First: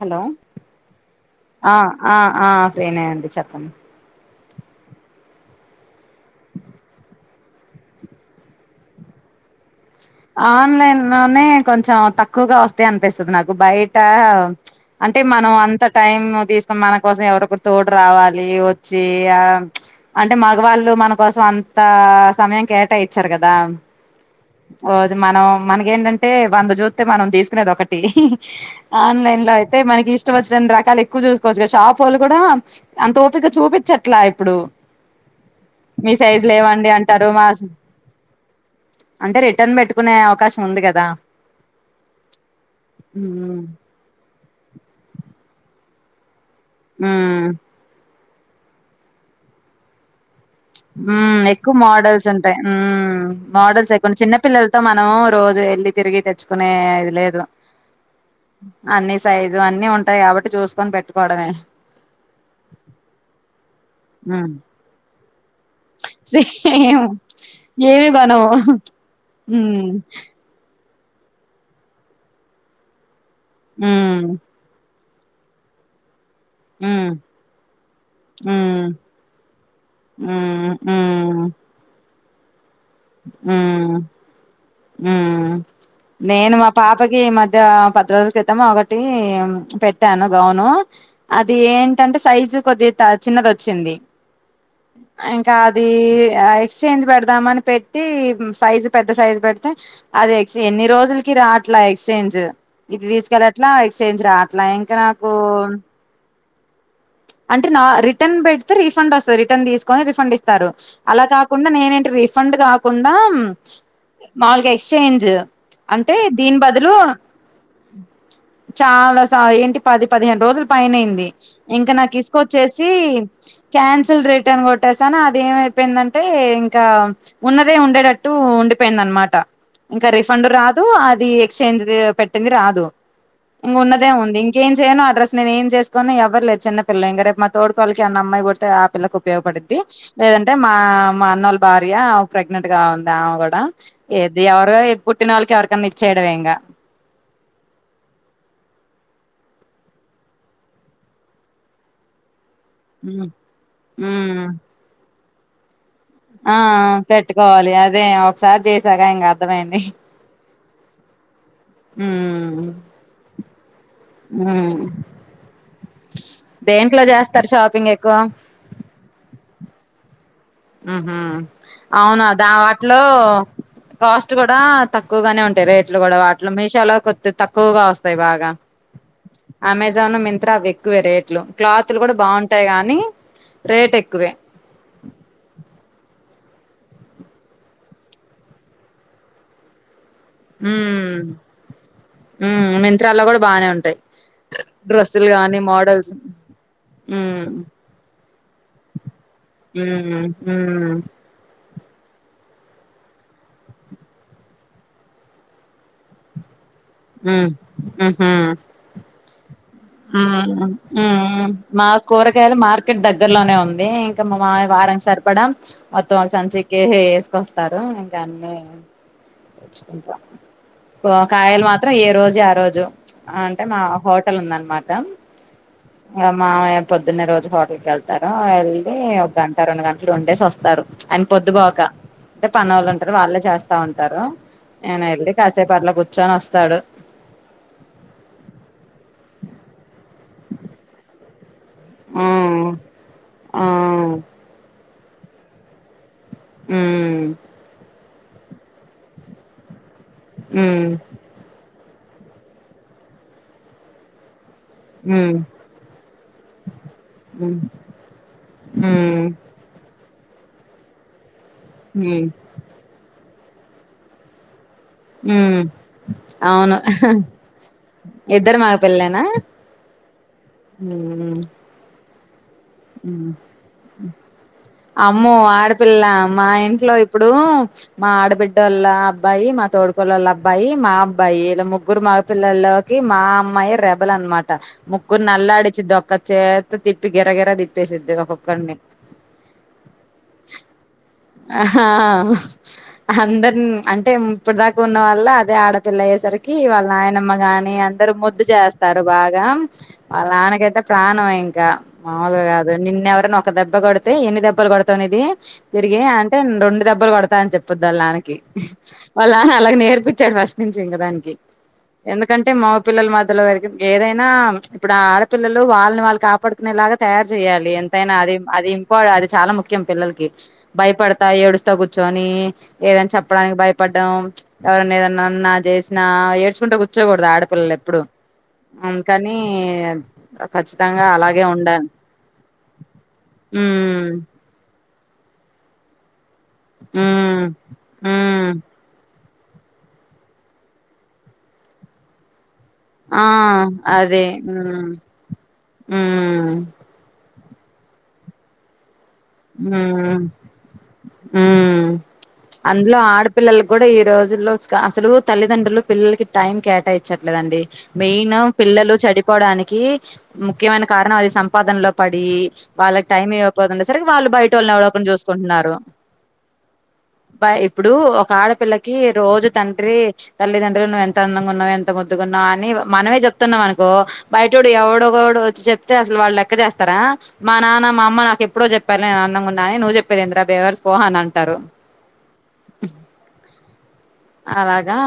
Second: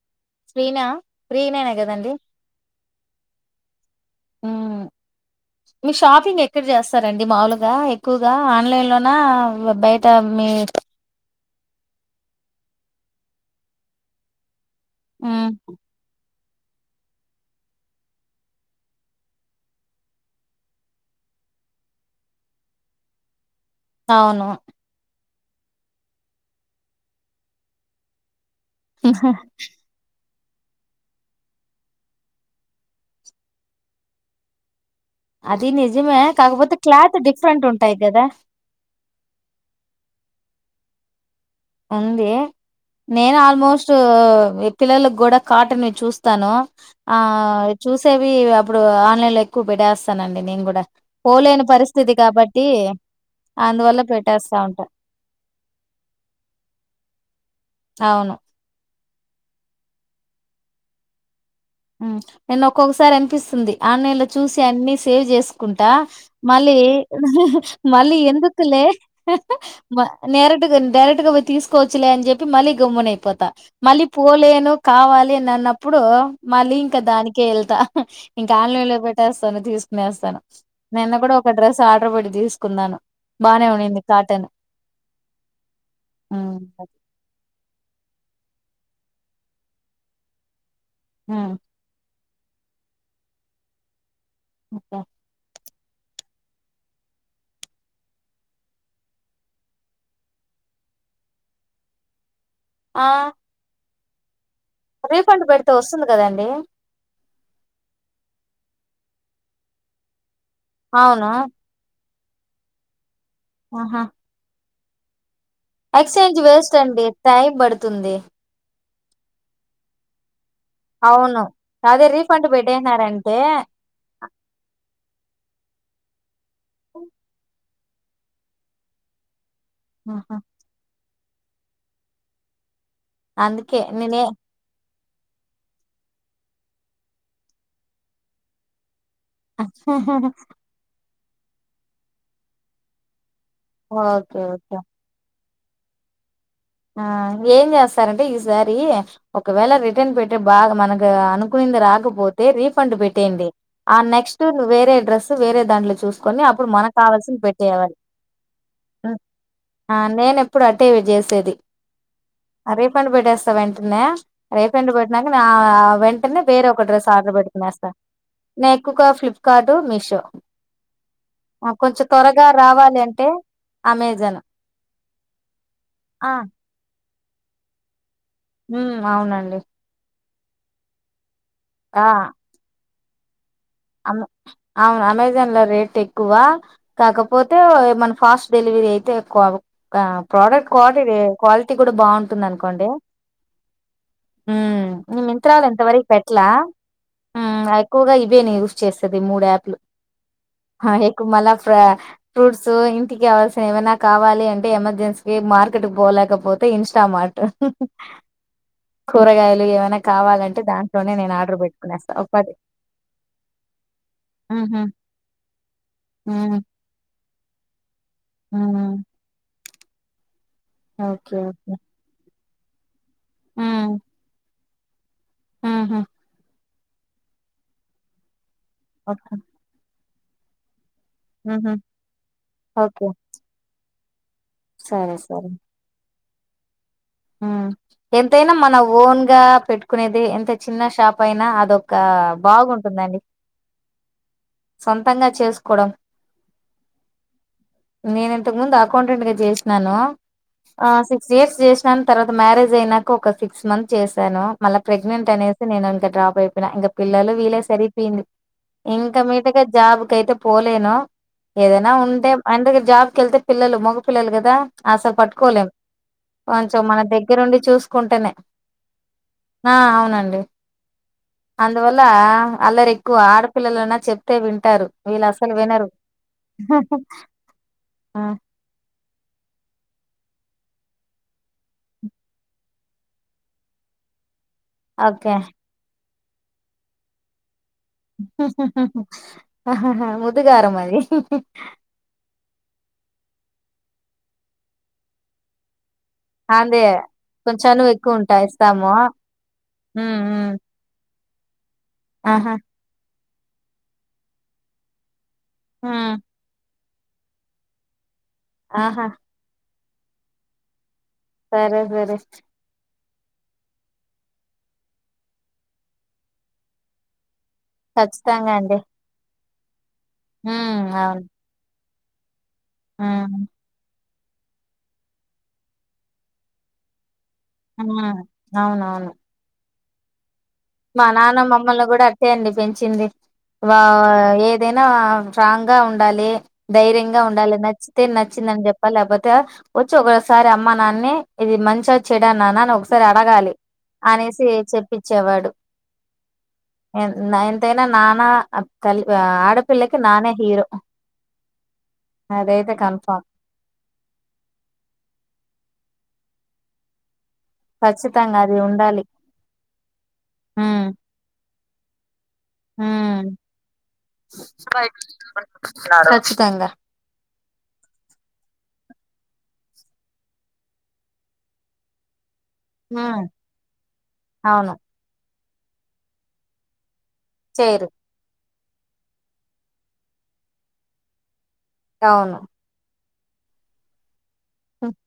Hello ఫ్రీనా ఫ్రీనేనే ఆ కదండి ఆ ఆ ఫ్రీ నే అండి చెప్పండి మ్మ్ మీరు షాపింగ్ ఎక్కడ చేస్తారండి మాములుగా ఎక్కువగా ఆన్లైన్లోన బ బయై ఆన్లైన్ లోనే కొంచెం తక్కువగా వస్తే అనిపిస్తుంది నాకు బయట అంటే మ్మ్ మనం అంత టైం తీస్ మన కోసం ఎవరోకరు తోడు రావాలి వచ్చి ఆ ప్చ్ అంటే మగవాళ్ళు మన కోసం అంత సమయం కేటాయిచ్చారు కదా అవును రోజు మనం మనకేంటంటే వంద చూస్తే మనం తీసుకునేది ఒకటి ఆన్లైన్ లో అయితే మనకి ఇస్ట్ ఇష్టవచ్నన్ రకాలు ఎక్కువ చూసుకోవచ్చు కదా షాపులు కూడా అంత ఓపిక చూపించట్లా ఇప్పుడు అది మీ నిజమే సైజు కాకపోతే లేవండి క్లాత్ అంటారు మా డిఫరెంట్ ఉంటాయి కదా అంటే రిటర్న్ పెట్టుకునే అవకాశం ఉంది కదా ఉంది నేను ఉమ్ ఆల్మోస్ట్ పిల్లలకి కూడా కాటన్వీ చూస్తాను ఆ ఉమ్ చూస్ అంటే అవి అప్పుడు ఆన్లైన్ లో ఎక్కువ పెట్టేస్తానండి నేను కూడా మ్మ్ పోలేని ఎక్కువ పరిస్థితి మోడల్స్ ఉంటాయి కాబట్టి మ్ మోడల్స్ అందువల్ల ఎక్కువ చిన్న పెట్టేస్తా పిల్లలతో ఉంటా మనము రోజు వెళ్లి తిరిగి తెచ్ కునేదిలేదు అవును అన్ని సైజు అన్ని ఉంటాయి కాబట్టి చూసుకొని పెట్టుకోవడమే ఉం నేను ఒక్కొక్కసారి అనిపిస్తుంది ఆన్లైన్ లో ఉమ్ చూసి అన్ని సేవ్ చేసుకుంటా ఆ మళ్ళి సేమ్ హ హ ఏమి మళ్ళి కొనవు ఎందుకులే హ హ ఉమ్ మ నేరేడు డైరెక్ట్గాయి తీసుకోవచ్చలే అని చెప్పి మళ్ళి గుమ్నయిపోత మళ్ళి ఉమ్ పోలేను కావాలిని అని అన్నప్పుడు మళ్ళీ ఇంకా ఉమ్ దానికే వెళ్తా ఇంకా ఆన్లైన్ ఉమ్ లో పెట్టేస్తాను తీసుకునేస్తాను ఉమ్ నిన్న కూడా ఒక డ్రెస్ ఆర్డర్ పడి దీస్ ఊమ్ ఊమ్ నేను మా హ్మ్. పాపకి మధ్య ప రోజుల క్రితం ఒకటి పెట్టాను గౌను అది హ్మ్. ఏంటంటె సైజు కొద్ది త చిన్నది వచ్చింది ఓకే. ఆ ఇంకా అది ఎక్స్చేంజ్ పెడదామని పె పెట్టి సైజు పెద్ద సైజు పెడితే అది ఎక్స్ ఎన్ని రోజులకి రాట్లా ఎక్స్చేంజ్ ఇది ఆ! తీసుకెళ అట్లా చేంజ్ రా రీఫండ్ పెడితే వస్తుంది కదండి అంటే నా రిటర్న్ పెడితే రిఫండ్ వస్తుంది రిటర్న్ తీసుకొని రిఫండ్ ఇ స్తారు అలా అవును. కాకుండా నేన్ ఎంట్రీ ఫండ్ కాకుం ఆమ్ ఆహా! మాల్గయ్ సెంజు ఎక్స్చేంజ్ వేస్ట్ అండి టై పడుతుంది చాలా స ఏంటి పది పదిహేను రోజులు పైనైంది అవును ఇంకా అదే నాకు రీఫండ్ తీసుకొచ్చేసి పెట్టేసినారంటే క్యాన్సిల్ రిటర్న్ కొట్టేసానా అదే ఏ ఇంకా ఉన్నత దే ఉండేటట్టు ఉండిపోయిందనమాట ఇంకా ఆహా రిఫండ్ రాదు అ ది ఎక్స్చేంజ్ ది పెట్టింది రాదు అందుకే ఇంగున్నదే నేనే ఉంది ఇంకేం చేయను డ్రస్ నేను ఏం చేసుకోని ఎవర్ లేర్ చిన్న పిల్ల ఇంగ రేపు మా తోడ్కోడాలికి అన్న అమ్మాయి పుడితే అప్ పిల్లకు ఉపయోగపడిద్ది లేదంటే మా మా అన్నోళ్ల భార్య ప్రెగ్నెంట్ గా ఉంది ఆమె కూడా ఓకే ఎది ఓకే ఎవరో ఇ పుట్టి నోల్లకి ఎవరికి మీర్చేయడమే ఇంగ ఆ ఏం చేస్తారంటే ఈసారి ఒకవేళ రిటర్న్ పెట్టి బాగ మనకి అనుకునింది రాకపోతే రీఫండ్ పెట్టేయండి ఆ నెక్స్ట్ ఉమ్ నువేరే డ్రెస్ వేరే దాంట్లో చూసుకొని ఆ అప్పుడు మనకు కావాల్సిిన పెట్టుకోవాలి పెట్టేయవాలి అదే ఒకసారి చేసాక ఇంక అర్థమైంది ఆ నేనెప్పుడు అట్టే చేసేది ఉమ్ ఆ రీఫండ్ పెట్టేస్త వెంట్ స [inaudible] ఉమ్ రీఫండ్ పెట్టినాక వెంటనే వేరే ఒక దేంట్లో డ్రెస్ ఆర్డర్ చేస్తారు పెట్టుకునేస్త షాపింగ్ ఎక్కువ నేను ఎక్కువగా ఫ్లిప్కార్టు మీషో ఉహు ఆ, కొంచెం అవును త్వరగా దా రావాలి వాటిలో అంటే కాస్ట్ అమెజాన్ కూడా తక్కువగానే ఉంటాయి రేట్లు కూడా ఆ వాటిలో మీషో లో కొద్ది తక్కువగాస్త బాగా ఉమ్ అవునండి అమెజాను మింత అవి ఎక్కువే రేట్లు క్లాత్లు ఆ కూడా బాగుంటాయి కానీ అమ్ అవును అమెజాన్లో రేట్ ఎక్కువ కాకపోతే మన ఫాస్ట్ డెలివరీ అయితే ఎక్కువ అ ప్రోడక్ట్ క్వాటీ ఉమ్ క్వాలిటీ కూడా బాగుంటుంది ఉమ్ అనుకోండి మింత్రాలో కూడా బానే ఉంటాయి డ్రెస్సులు మింత్ర గానీ లో ఎంత వారికి మోడల్స్ పెట్ల ఉమ్ ఎక్కువగా ఇవే నేను యూస్ మూడు యాప్ లు ఉమ్ ఉమ్ [unintelligible] ఫ్రూట్స్ ఇంటికావల్సిన ఏమైనా కావాలి అంటే ఎమర్జెన్సీ కి మార్కెట్ పోలేకపోతు ఉమ్ ఉహు కూరగాయలు ఏమైనా కావాలంటే హుమ్ దాంట్లోనే నేను ఉమ్ ఆర్డర్ మా పెట్టుకునేస్తా ఒక పది కూరగాయలు మార్కెట్ దగ్గరలోనే ఉంది అదే ఎంక మా మామయ్య ఉహు వారంకి సరిపడ మొత్తం ఒక ఉమ్ సంచకి వేస్కొస్తారు అన్ని ఉమ్ ంట ఓకే ఓకే ఏ రోజు ఆ రోజు అంటే మా ఉమ్ హోటల్ ఉందన్నమాట దం ఉహు అమ [unintelligible] పొద్దున్న రోజు హోటల్ కి వెళ్తారూ వెళ్ళి ఒక ఓకే గంట రెండు గంట అక్కడ ఉండేసి వస్తారు అని పొద్దు ఉహు బోక అంటే పన వాళ్ళు ఓకే ఉంటారు వాళ్ళే చేస్తారు ంటారు నేను సరే వెళ్ళి సరే కాసేపు అట్లా కూర్ చోనీ వస్త తాడు ఎంతైనా మన ఓన్ గా పెట్టు కునేది ఎంత చిన్న షాప్ పోయినా అదొ ఒక ఉమ్ బాగుంటుందండి ఆ సొంతంగా చేసుకోవడం ఉమ్ నేను ఇంతకు ముందు అకౌంటెంట్ గా చేసినాను ఉమ్ ఆ సిక్స్ డేస్ చేసినాను తర్వాత మ్యారేజ్ అయినాక ఒక సిక్స్ మంత్ చేశాను మళ్ళా ప్రెగ్నెంట్ ఉమ్ అనేసి నేను ఇంకా డ్రాప్ అయిపోయినా ఇంకా పిల్లలు వీలే హ్మ్ సరిపోయింది ఇంక హ్మ్ మీట్గా జాబ్కి అయితే పోలెను ఏదైనా హ్మ్ ఉంటే అండ్ దగ్గర జాబ్కి వెళ్తే పిల్లలు మగ పపిల్లలు కదా అస హ్మ్ పట్కోలేం అవును కొంచం మన దగ్గరుండి చూసుకుంటేనే ఇద్దరు మగ పిల్లలేనా ఆ అవునండి అందువల్ల లా వింటారు వీళ్ళు అమ్మ అసలు వినరు ఆడపిల్ల మా ఇంట్లో ఇప్పుడు మా ఆ! ఆడబిడ్డ వాళ్ళ అబ్బాయి మా తోడుకోళ్ వాళ్ళ అబ్బాయి మా అబ్బాయి ఇలా ముగ్గురు మాగ పిల్లల్లోకి మా అమ్మాయి రెబల్ అనమా ట ముగురుని ఓకే అలాడి ఇచిది దొక్క చేత తిట్టి గిర గిరా తిట్ సిద్దుగా పక్కన్నీ ముద్దుగారం అది ఆ హా హా అందరు అంటే ఇప్పుటి దాకా ఉన్న వాళ్ళ అదే ఆడ పెళ్లఅయ్యేసరికి అదే వాళ్ళ నాయనమ్మ కొంచెం గాని చనువు అందరూ ఎక్కువ ఉంటా ముద్దు ఇస్తాము చేస్తారు బాగా హ్మ్. వాళ్ళ హ్మ్. నాన్నకైతే ప్రాణం అయిం ఇంకా మామూలుగ ఆహా కాదు నిన్నెవరైన ఒక దెబ్బ గొడితే ఎన్ని దెబ్బలు కొడతావు నిది తిరిగే హ్మ్. అంటే రెండు దెబ్ దెబ్బలు బడతాయని చెప్పుద్ది వాళ్ళ నాన్నకి కి ఆహా వాళ్ళ అలాగ నేర్ప్ పిచ్చాడు ఫస్ట్ నుంచి ఇంక దాని కి సరే సరే ఎందుకంటే మా పిల్లలు మధ్యలో వ ఏదైనా ఇప్పుడు ఆడపిల్లలు వాళ్లు వాళ్ళు కాపాడుకునేలాగా తయారు చేయాలి ఎంతైనా అది ఖచ్చితంగా అది అండి ఇంపా అది చాలా ముఖ్య పిల్లలకి హ్మ్. అవును భయపడతా ఏడుస్త కుచ్ ర్చొని ఏదైనా హ్మ్. చెప్పడానికి భయపడ్డం ఎవరైనా ఏదన్నా అన్నా జేసిన ఏడ్చుకుంటా గుర్చో గూడదు ఆడ ఆ పిల్లళ్లెప్పుడు అవునవును అందుకని ఖచ్చితంగా అలాగే ఉండాలి తే అండి పెంచింది వా ఉమ్ ఏదై న్నావా స్ట్రాంగ్ గా ఉండాలి ధైర్యంగా ఉమ్ ఉండాలి నచ్చితే ఉమ్ నచ్చిందని చెప్పాలి లేపోత్ తే వచ్చి ఒకసారి అమ్మ నాన్న ని ఇది మంచా చెడా నాన్న నువ్ ఒకసారి ఆ అడగాలి అదే అనేసి ఉమ్ చెప్పిచ్చేవాడు ఉమ్ ఎందు నా ఎంతైనా నాన్న అ తలి ఊ ఊ అదైతే అందులో కన్ఫామ్ ఆడపిల్లలు కూడా ఈ రోజుల్లో అసలు తల్లిదండ్రులు పిల్లలకి టైం కేటాయిచ్చ ట్లేదండి మెయిను ఖచ్చితంగా అది పిల్లలు ఉండాలి చెడిపోడానికి ముఖ్యమైన ఉమ్ కారణం అది సంపాదన లో పడి వాళ్ళకి టైం ఉమ్ ఇవ్వపోతుండే [inaudible] వాళ్ళు బయటోళ్ళును ఎవడో ఒకడిని చూసుకుంటున్నారు ఖచ్చితంగా బ ఇప్పుడు ఒక ఆడపిల్ల కి రోజూ తండ్రి తల్లి తండ్రులు నువ్వు ఎంత అందంగా ఉన్నావు ఎంత ముద్దుగున్నావు ని మనమే ఉమ్ చెప్తున్నాం అనుకో బయటోడు అవును ఎవడో ఒకోడు చెప్తే అసలు వాళ్ళు లెక్క చేస్తారా మా చేయరు నాన్న మా అమ్మ నాకె ప్రోజె ప్పనే అందంగున్నా అని నువ్ చెప్పేది ఏందిరా బేవర్స్ పో అని అంటారు అవును అలాగా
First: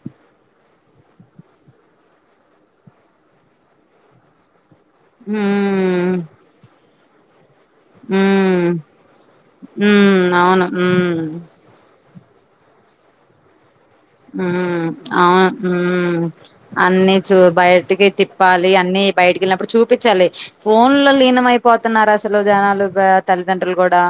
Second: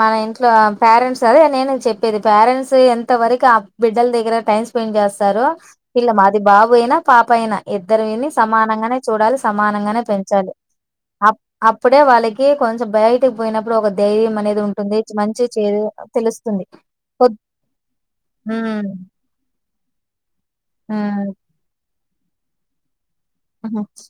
మన ఇంట్లో పేరెంట్స్ అదే నేనూ చెప్పేది పేరెంట్స్ ఎంతవరకు ఆ బిడ్డల దగ్గర టైమ్ స్పెండ్ చేస్తారు పిల్ల ఉమ్ మాది బాబు అయినా పాపైనా ఇద్దరు ఇని ఉమ్ సమానంగానే చూడాలి సమానంగానే ఉమ్ పెంచాలి అవును ఉమ్ అప్ అప్పుడే వాళ్ళ కే కొంచెం బయటికి పోయినా ప్పుడు ఒక దైర్యం ఊ అనేది ఉంటుంది మంచి అవును ఊ చేదు ఊ తెలుస్తుంది అన్నీ చూ పొద్ బయటికి తిప్పాలి అన్నీ ఉమ్ బయటికి వెళ్ళినప్పుడు చూ పిచ్చలే ఫోన్ లో లీనమైపోతున్నారు అస్ తులు జనాలు గా తల్లిదండ్రులు ఉమ్ కూడా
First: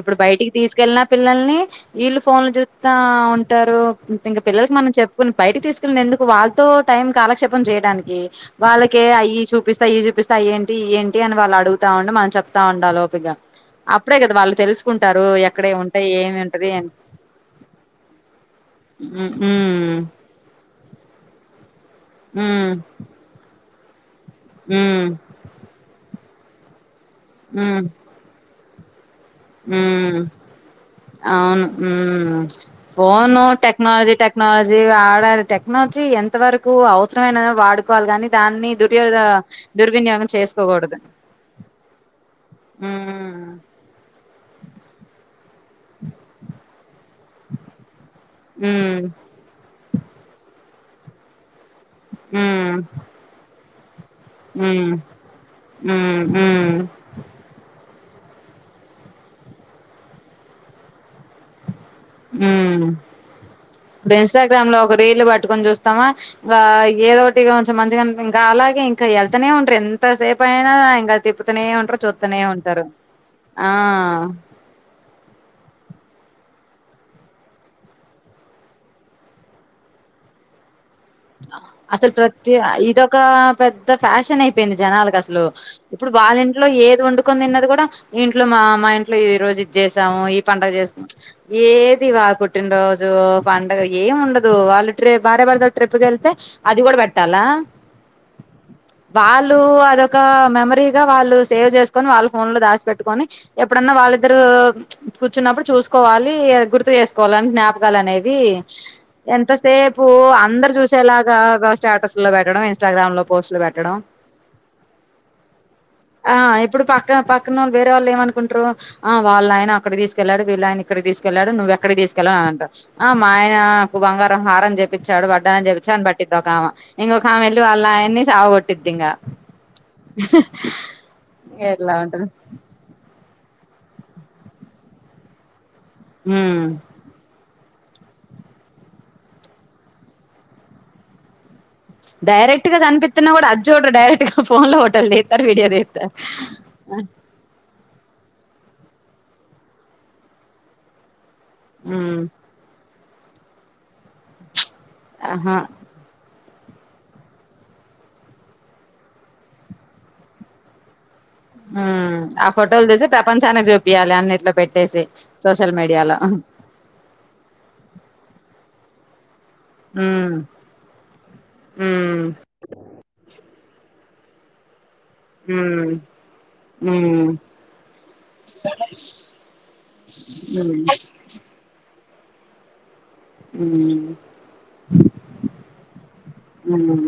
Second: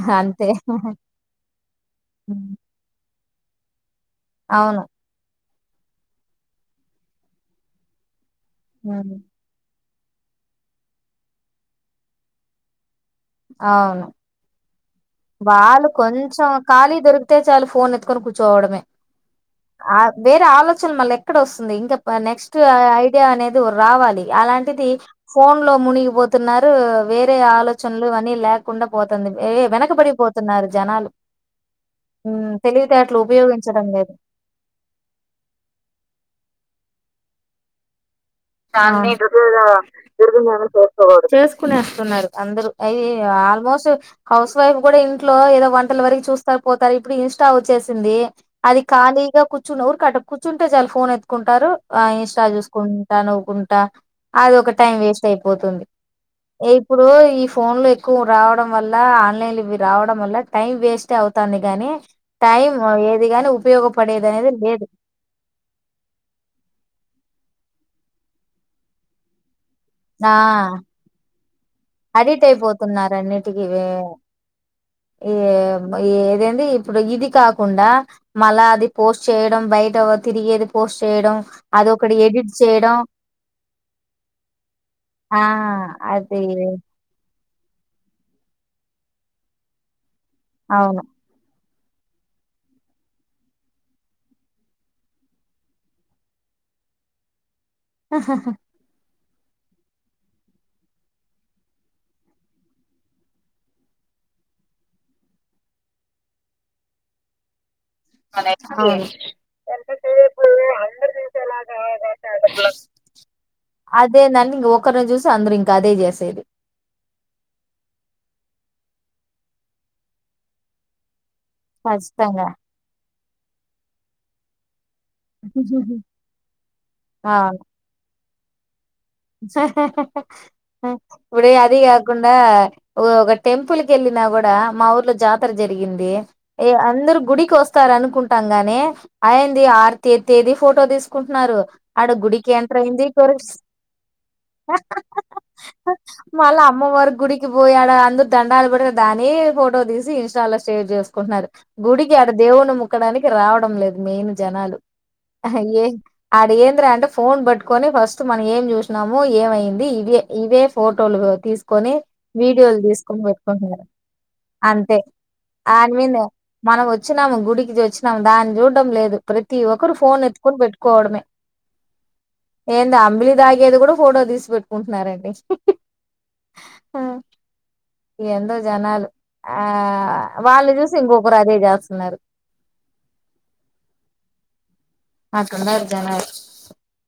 ఇప్పుడు అంతే బయటికి తీసుకెళ్లినా పిల్లల్ని వీళ్ళు ఫోన్లు జూత్తా ఉన్ టరు ఇంగ పిల్లలకు అవును మనం చెప్పుకున్ బయటికి తీసుకెళ్ళింది ఎందుకు వాళ్ళతో టైం కాలక్షేపం చెయ్యడానికి వాళ్ళకే హ్మ్ అయ్యి చూపిస్ ఇవి చూపిస్తా అయి ఏంటి ఇయి ఏంటి అని వాళ్ళు అడుగుతా ఉంటే మనం చెప్తా ఉండాలె. గా అవును అప్పుడే గదా వాళ్ళు తెల్స్ వాళ్ళు కొంచం అని. ఖాళీ దొరికితే చాలు ఫోన్ ఎత్తుకొని కూర్చోవడమే ఉమ్ ఆ ఉమ్ వేరే ఆలోచన మల్లెక్కడ వస్ ఇంకా నెక్స్ట్ ఉమ్ ఐడియా అనేద్ రావాలి. అలాంటిది ఉమ్ ఫోన్లో మునిగిపో తున్నారు. వేరే ఉమ్ ఆలోచనలు అన్నీ లేక్ కుండ పో తంది. ఏ వెనక్ మ్ అవును మ్ ఉమ్, తెలివితేటలు ఫోనూ ఉపయోగించడం లేదు టెక్నాలజీ టెక్నాలజీ వాడాలి టెక్నాలజీ ఎంత వరకు అవు.. కష్టమైన వాడుకోవాల్ గనీ దాన్ని దుర్యోధ దుర్వినియోగం చేసుకోకూడదు చేసుకోకూడదు. ఉమ్ హౌస్ వైఫ్ గుడా ఇంట్లో ఏదో వంటల వరకి చూస్తా పోతాయి. ఇన్స్టా వచ్చేసి సింది. అది ఉమ్ ఖాళీగా [inaudible] అంటే చాలు ఫోన్ ఎత్తుకుంటాడు. ఆ ఇన్స్టా ఉమ్ చూసుకుం కుంటా అది ఒక ఉమ్ టైం వేస్ట్ అయిపోతుంది. ఉమ్ ఉమ్ ఇప్పుడు ఈ ఫోన్ కు రావడం వల్ల ఆన్లైన్లు ఇవి రావడం వల్ల టైం వేస్టే అవుతాంది గనీ ఇప్పుడు అనేది ఇన్స్టాగ్రామ్ లో లేదు ఒక రీల్ పట్టుకొని చూస్తామా ఆ ఏదోట్ కొంచం మంచిగా అని ఇంకా అలాగే ఇంకా ఎళ్తనే ఉం ఎంత ఆ సేపైనా గానీ [inaudible] అడిట్ అయిపోతున్నరనన్నీటికిీ ఇవే ఆ ఏయే ఇదేంది ఇప్పుడు ఇది కాకుండా మళ్ళ అది పోస్ట్ చేయడం బయట తిరిగేది పోస్ట్ చేయడం అసల్ అదొకటి ఎడిట్ ప్రతి చేయడం ఇదొక పెద్ద ఫ్యాషన్ అయిపోయింది ఆ జనాలకసలు ఇప్పుడు వాళ్ళ అది ఇంట్లో ఏది వండు కుతిన్నది గూడా ఇంట్లో మా మా ఇంట్లో ఈ రోజు ఇది చేస్ స్తాము ఈ పండగ చేస్ అవును ఏది వా పుట్టినరోజు పండగ ఏమి ఉండదు వాళ్ళు భార్య భర్త ట్రిప్కి వెళ్తే అది కూడా పెట్టాలా అహహహ వాళ్ళు అదొక మెమరీగా వాళ్ళు సేవ్ చేసుకొని వాళ్ళ ఫోన్ లో దాసి పెట్టుకొని ఎప్పుడన్నా వాళ్ళిద్దరు కూర్చున్నప్పుడు చూసుకోవాలి గుర్తు చేసుకోవాలి జ్ఞాప అనేవి అవును ఎంతసేపు అందరు ఎలాగా స్టేటస్ లో పెట్టడం ఇన్స్టాగ్రామ్ లో పోస్ట్లు పెట్టడం అదేనండి ఇంక ఒకరిని చూసి అందరు ఇంకా అదే ఆ చేసేది ఇప్పుడు పక్క పక్కన ఉన్న వేరే వాళ్ళు ఏమనుకుంట కుంటరు ఆ వాళ్ళ ఆయన అక్కడ తీసుకెళ్ళాడు వీళ్ళా ఆయన ఇక్కడ తీసుకె వెళ్ళడు నువ్ ఎక్కడికి తీసుకెళ్లావు ఖచ్చితంగా అని అంటారు ఆ మా ఆయన నాకు బంగారం హారం చేపించాడు అని చెపించావు అని బట్టింది ఒక ఆమె ఇంకొక ఆమె ఎల్లి వాళ్ళ ఆయన్ని చవట్ ఆహ్ హ్ ఇప్పుడది ఇట్లా ఉంటది కాకుండా ఒ ఒక టెంపుల్ కెళ్ళినా కూడా మా ఊర్లో జాతర జరి గింది ఉమ్ ఏ అందరు గుడికి వస్ స్తార అనుకుంటాం గాని అయింది హారతి ఎత్తేది ఫోటో తీసుకుంటున్నారు ఆడ గుడికి డైరెక్ట్ గా ఎంటర్ అయింది కనిపిస్తున్నా కూడా కొరిస్ అడ్జు డైరెక్ట్ గా ఫోన్ లో ఫోటోల్ తిస్తారు వీడియో తిస్తారు మళ్ళా అమ్మవారి గుడికి పోయాడ అందరు దండాలు పెడితే దాని ఫోటో తీసి ఇంస్టాలో షేర్ చేసుకుంటున్నారు గుడికి ఉమ్ అడ దేవును ము మొక్కడానికి రావడం లేదు మెయిన్ జనాలు ఆహా ఆహ్ ఏ అడ ఏన్ అంటే ఫోన్ బట్టుకొని ఫస్ట్ మన్ ఏం చూసినాము ఏమైంది ఇవే ఇవే ఫోటోలు తీసుకొని ఉమ్ ఆ వీడియోలు ఫోటోలు తీసి తీసుకొని ప్రపంచానికి పెట్టుకుంటున్నారు చూపియాలి అన్నిట్లో అంతే పెట్టేసి సోషల్ ఆని మీడియాలో మీనే ఉమ్ మనం వచ్చినాము గుడికి వచ్చినాము దాన్ని చూడ్డం లేదు ప్రతి ఒక్కరు ఫోన్ ఉమ్ ఎత్తుకుని పెట్టుకోవడమే ఉమ్ ఏందో అంబిలి తాగేది కూడా ఫోటో తీసి పెట్టుకుంట్ నరండి ఉమ్ ఆహ్ ఏందో జనాలు ఆహ్ వాళ్ని ఉమ్ చూసి ఇంకొకరు అదే చేస్తున్నారు హు అట్టుండారు జనాలు ఉమ్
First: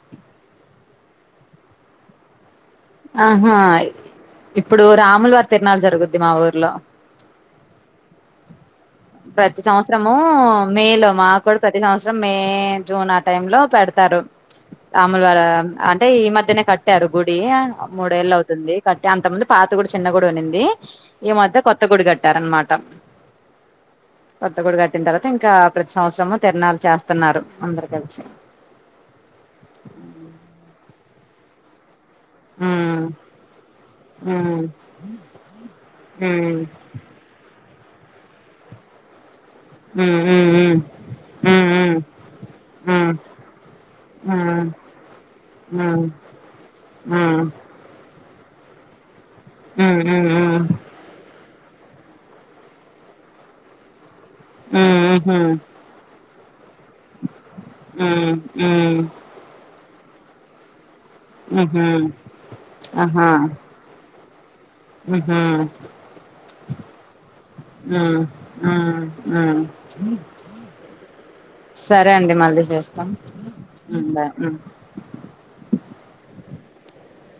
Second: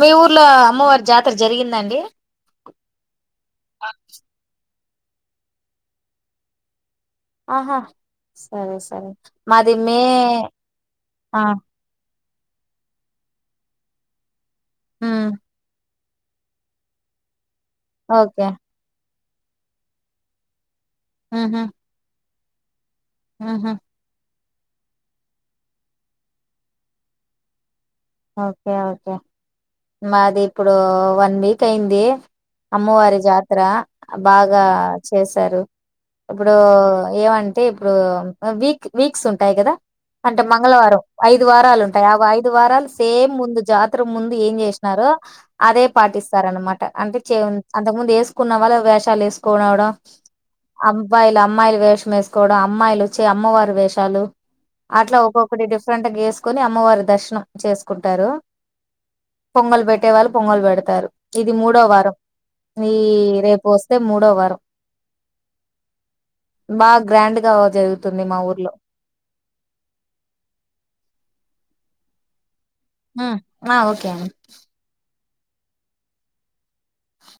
మీ ఊర్లో అమ్మవారి జాతర జరిగిందాండి ఆహా ఇప్ ఇప్పుడు రాముల వారి తిరనాలు జరుగుద్ది మా ఊర్లో ఆహా సరే సరే ప్రతి మాది మే సంవత్సరము మే లో మాకు ఆహ్ కూడా ప్రతి సంవత్సరం మే జూన్ ఆ టైం లో పెడతారు రాముల్ హ్మ్ వారు అదే ఈ మధ్యనే కట్టారు గుడి మూడేళ్ళ్ ఓకే అవుతుంది కట్ అ అంత ముందు పాత గుడి చిన్న గుడి ఉన్నింది ఈ మధ్య ఉహు కొత్త గుడి గడ్ టరన్మాట ఉహు కొత్త గుడి కట్టిన తర్వాత ఇంకా ప్రతి సంవత్సరము తిరనాలు చేస్తున్నారు అందరు కలిసి ఓకె ఓకె మాది ఇప్పుడు వన్ వీక్ అయ్యింది ఉమ్ అమ్మవారి జాతర బాగా ఉమ్ చేసారు ఇప్పుడు ఉమ్ ఏమం అంటే ఇప్పుడు వీక్ వీక్స్ ఉం ఉంటాయి కదా ఉమ్ అంటే మంగళవారం ఐదు ఉమ్ ఉమ్ వారాలు ఉంటాయి ఆ ఐదు వారాలు ఉమ్ సేమ్ ముందు జాతర ముందు ఏం ఉమ్ చేసినారో ఉమ్ ఉమ్ అదే ఉమ్ పాటిస్తార అనమాట అంటే అంతకు ముందు వేసుకు కొన్న వాళ్ళ వేషాలు వే కోన అవుడ ఉమ్ ఉమ్ ఉమ్ ఉమ్ అమ్బాయి అమ్ అమ్మాయిలు వేషం వేసుకోవడం అమ్మాయిలు వచ్చి అమ్మవారి వేషాలు అట్లా ఉమ్ ఒక్కొక్కటి డిఫరెంట్ గేస్ అమ్మవారి దర్శనం చేసుకు ఉ ఉమ్మ్ పొంగలు పెే వాళ్ళుొంగలు పెడతారు ఇది మూడో ఉహు వారం ఈ రేపు వస్తే మూడో వారంారం హుమ్మ్ బాగా గ్రాండ్ గా హుమ్మ్ జరుగుతుంది మా ఊర్లో మ్మ్ మ్మ్ సరే అండి మళ్ళీ చే చేస్తా ఆ ఓకే అండి బాయ్